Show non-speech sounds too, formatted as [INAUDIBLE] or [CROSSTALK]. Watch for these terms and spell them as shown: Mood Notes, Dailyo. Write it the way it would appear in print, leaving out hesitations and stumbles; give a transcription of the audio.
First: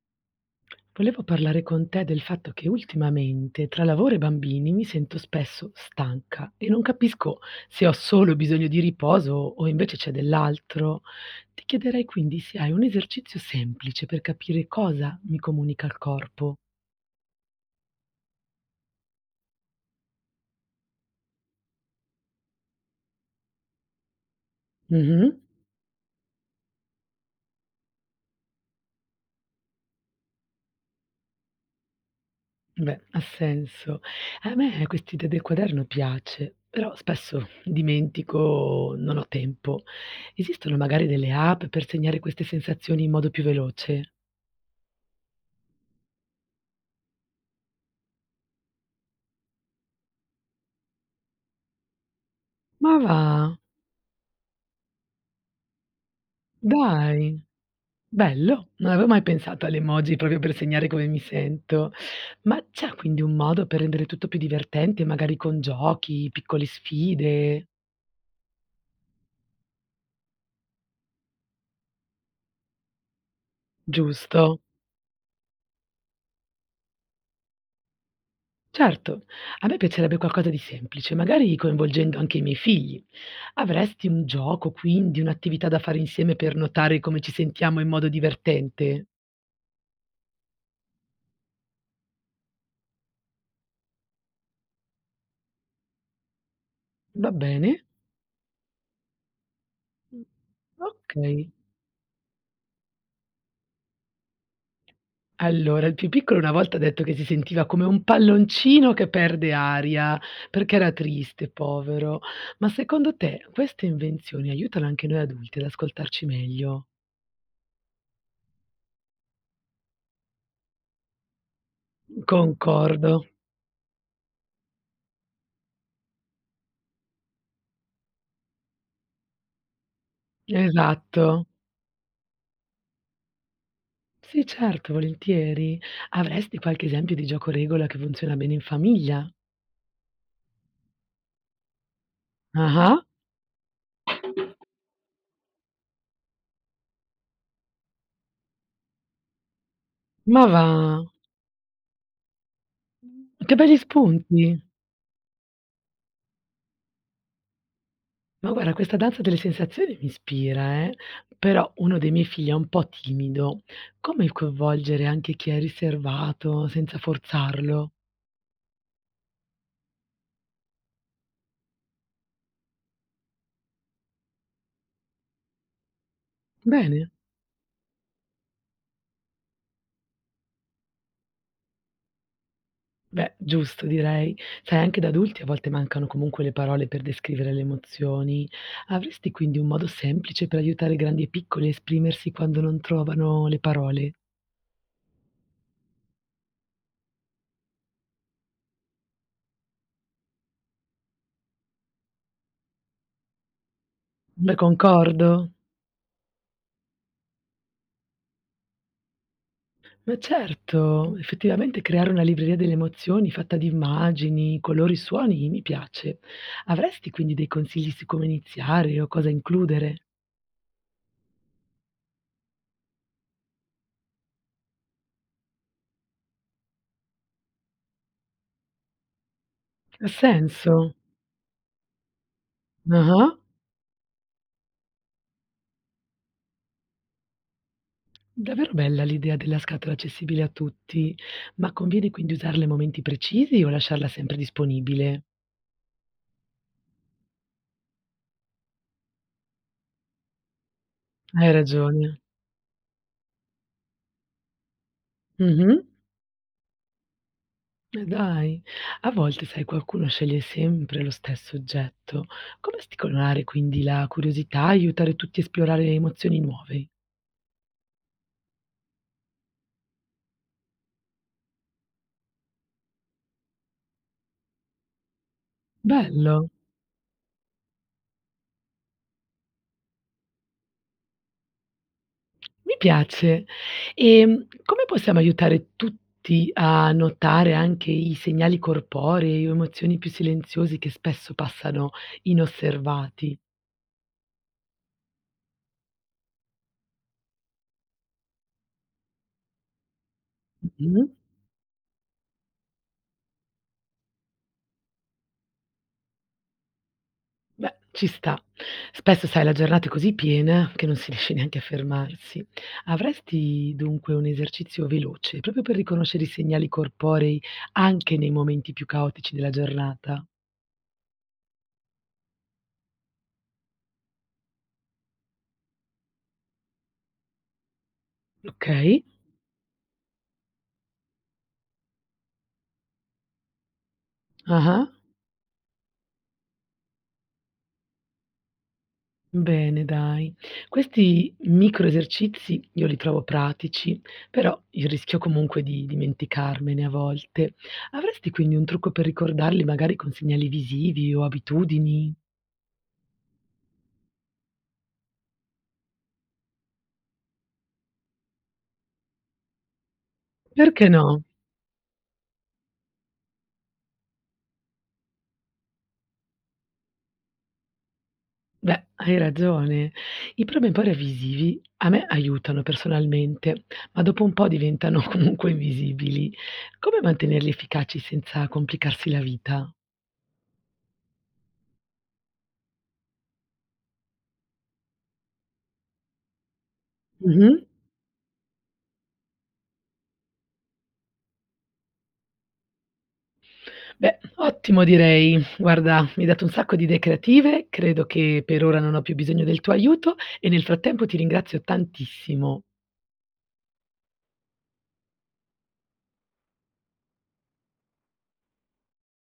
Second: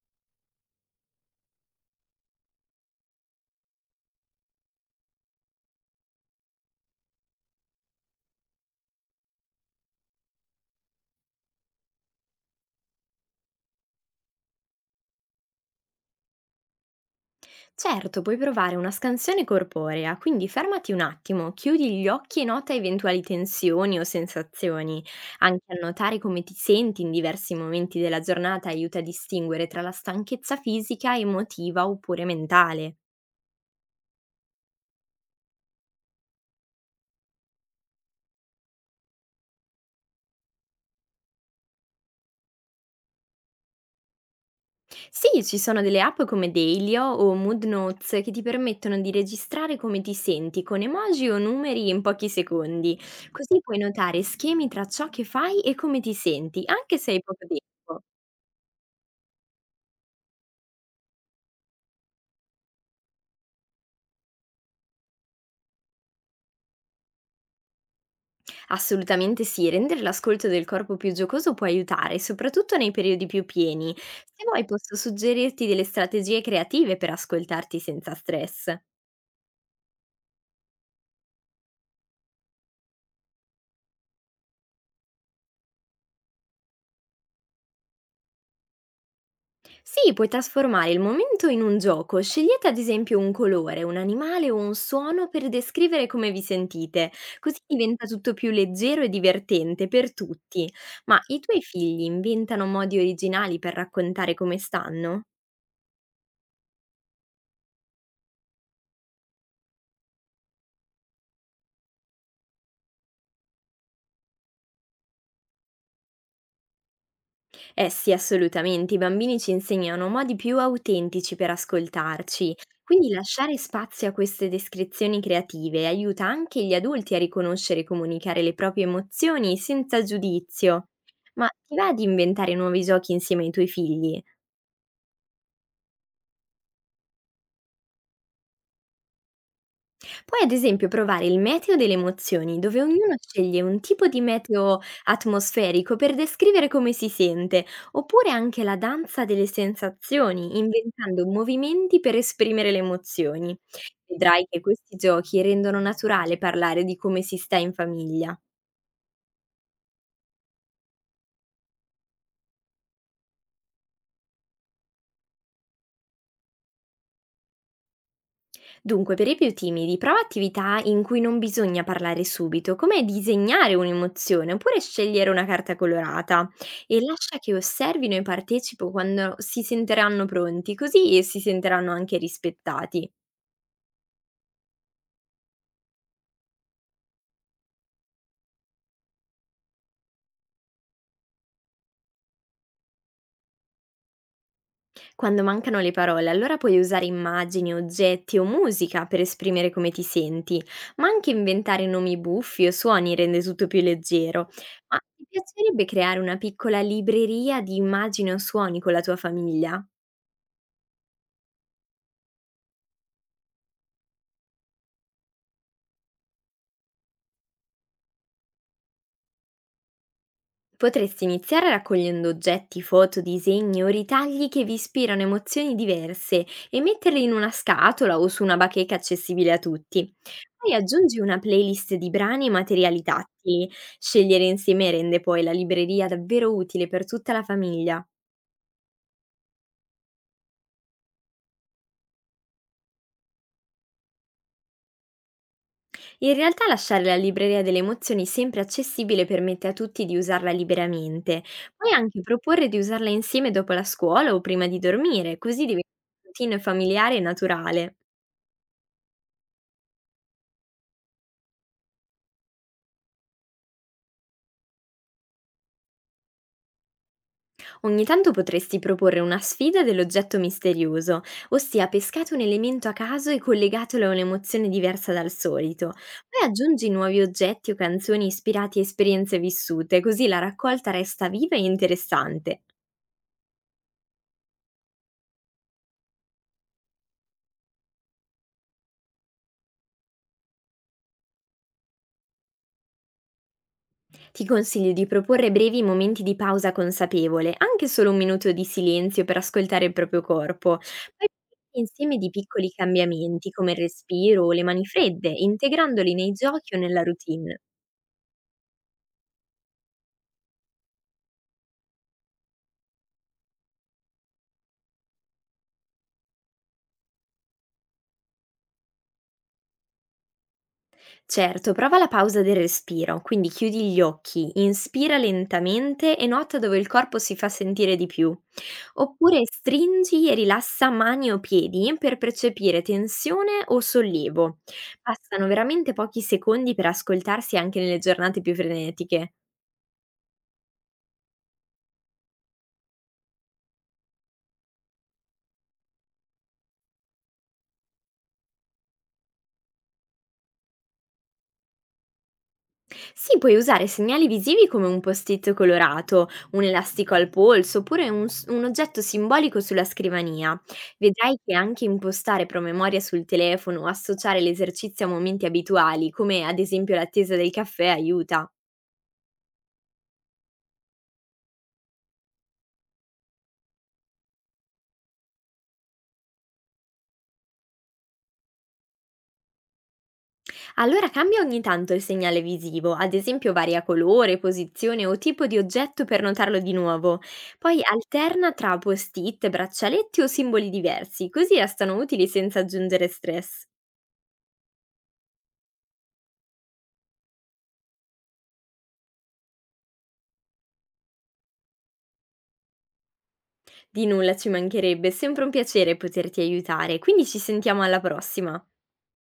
Volevo parlare con te del fatto che ultimamente tra lavoro e bambini mi sento spesso stanca e non capisco se ho solo bisogno di riposo o invece c'è dell'altro. Ti chiederei quindi se hai un esercizio semplice per capire cosa mi comunica il corpo. Certo, puoi provare una scansione corporea, quindi fermati un attimo, chiudi gli occhi e nota eventuali tensioni o sensazioni. Mhm. Anche annotare come ti senti in diversi momenti della giornata aiuta a distinguere tra la stanchezza fisica, emotiva oppure mentale. Beh, ha senso. A me questa idea del quaderno piace, però spesso dimentico, non ho tempo. Esistono magari delle app per segnare queste sensazioni in modo più veloce? Sì, ci sono delle app come Dailyo o Mood Notes che ti permettono di registrare come ti senti con emoji o numeri in pochi Ma secondi. va. Così puoi notare schemi tra ciò che fai e come ti senti, anche se hai Dai, poco tempo. bello. Non avevo mai pensato alle emoji proprio per segnare come mi sento. Ma c'è quindi un modo per rendere tutto più divertente, magari con giochi, piccole sfide, Assolutamente sì, rendere l'ascolto del corpo più giocoso può aiutare, soprattutto nei periodi più pieni. Se giusto? vuoi posso suggerirti delle strategie creative per ascoltarti senza stress. Certo, a me piacerebbe qualcosa di semplice, magari coinvolgendo anche i miei figli. Avresti un gioco, quindi un'attività da fare insieme per notare come ci sentiamo in modo divertente? Sì, puoi trasformare il momento in un gioco. Scegliete ad esempio un colore, un animale o un suono per descrivere come vi sentite, Va così bene? diventa tutto più leggero e divertente per Mh, tutti. ok. Ma i tuoi figli inventano modi originali per raccontare come stanno? Allora, il più piccolo una volta ha detto che si sentiva come un palloncino che perde aria, perché era triste, povero. Ma secondo te queste invenzioni aiutano anche noi adulti ad ascoltarci meglio? Eh sì, assolutamente, i bambini ci insegnano modi più autentici per ascoltarci, quindi Concordo. lasciare spazio a queste descrizioni creative aiuta anche gli adulti a riconoscere e comunicare le proprie emozioni senza giudizio. Esatto. Ma ti va di inventare nuovi giochi insieme ai tuoi figli? Sì, certo, volentieri. Avresti qualche esempio di gioco regola che funziona bene in famiglia? Puoi ad esempio provare il meteo delle emozioni, dove Ah-ah. ognuno sceglie un tipo di meteo atmosferico per descrivere come si sente, oppure anche la danza delle Ma sensazioni, va. inventando movimenti per esprimere le Che emozioni. belli spunti. Vedrai che questi giochi rendono naturale parlare di come si sta in famiglia. Ma guarda, questa danza delle sensazioni mi ispira, però uno dei miei figli è un po' timido. Come coinvolgere anche chi è riservato senza forzarlo? Dunque, per i più timidi, prova attività in cui non bisogna parlare subito, come disegnare un'emozione oppure scegliere una carta colorata e Bene, lascia che osservino e partecipo quando si sentiranno pronti, così si sentiranno anche rispettati. beh, giusto direi. Sai, anche da adulti a volte mancano comunque le parole per descrivere le emozioni. Avresti quindi un modo semplice per aiutare grandi e piccoli a esprimersi quando non trovano le parole? Quando mancano le parole, allora puoi usare immagini, oggetti o musica per esprimere come ti senti, ma anche inventare nomi buffi o suoni rende tutto più leggero. Beh, Ma ti concordo. piacerebbe creare una piccola libreria di immagini o suoni con la tua famiglia? Ma certo, effettivamente creare una libreria delle emozioni fatta di immagini, colori, suoni mi piace. Avresti quindi dei consigli su come iniziare o cosa includere? Potresti iniziare raccogliendo oggetti, foto, disegni o ritagli che vi ispirano emozioni diverse e metterli in una scatola o su una bacheca accessibile a Ha tutti. Poi senso? aggiungi una playlist di brani e materiali Ah, tattili. Scegliere insieme rende poi la libreria davvero utile per tutta la famiglia. davvero bella l'idea della scatola accessibile a tutti, ma conviene quindi usarla in momenti precisi o lasciarla sempre disponibile? In realtà lasciare la libreria delle emozioni sempre accessibile permette a tutti di usarla liberamente. Hai Puoi ragione. anche proporre di usarla insieme dopo la scuola o prima di dormire, così Mhm. diventa una routine familiare e naturale. Ma dai, a volte sai qualcuno sceglie sempre lo stesso oggetto. Come stimolare quindi la curiosità, aiutare tutti a esplorare emozioni nuove? Ogni tanto potresti proporre una sfida dell'oggetto misterioso, ossia pescate un elemento a caso e collegatelo a un'emozione diversa dal solito. Poi Bello, aggiungi nuovi oggetti o canzoni ispirati a esperienze vissute, così la raccolta resta viva e interessante. mi piace. E come possiamo aiutare tutti a notare anche i segnali corporei o emozioni più silenziosi che spesso passano inosservati? Ti consiglio di proporre brevi momenti di pausa consapevole, anche solo un minuto di silenzio per ascoltare il proprio corpo. Mhm. Poi insieme di piccoli cambiamenti come il respiro o le mani fredde, integrandoli nei giochi o nella routine. Beh, ci sta. Spesso, sai, la giornata è così piena che non si riesce neanche a fermarsi. Avresti dunque un esercizio veloce, proprio per riconoscere i segnali corporei anche nei momenti più caotici della giornata? Certo, prova la pausa del respiro, quindi chiudi gli occhi, inspira lentamente e nota dove il corpo si fa sentire di più. Okay. Oppure stringi e rilassa mani o piedi per percepire tensione o sollievo. Ah-ah. Passano veramente pochi secondi per ascoltarsi anche nelle giornate più frenetiche. Bene dai. Questi micro esercizi io li trovo pratici, però il rischio comunque di dimenticarmene a volte. Avresti quindi un trucco per ricordarli magari con segnali visivi o abitudini? Sì, puoi usare segnali visivi come un post-it colorato, un elastico al polso oppure un oggetto simbolico sulla scrivania. Perché no? Vedrai che anche impostare promemoria sul telefono o associare l'esercizio a momenti abituali, come ad esempio l'attesa del caffè, aiuta. Beh, hai ragione. I problemi poi revisivi a me aiutano personalmente, ma dopo un po' diventano [LAUGHS] comunque invisibili. Come mantenerli efficaci senza complicarsi la vita? Allora cambia ogni tanto il segnale visivo, ad esempio varia colore, posizione o tipo di oggetto per notarlo di nuovo. Mh-mh. Poi alterna tra post-it, braccialetti o simboli diversi, così restano utili senza aggiungere stress. Beh, ottimo direi. Guarda, mi hai dato un sacco di idee creative, credo che per ora non ho più bisogno del tuo aiuto e nel frattempo ti ringrazio tantissimo. Di nulla, ci mancherebbe, è sempre un piacere poterti aiutare, quindi ci sentiamo alla prossima.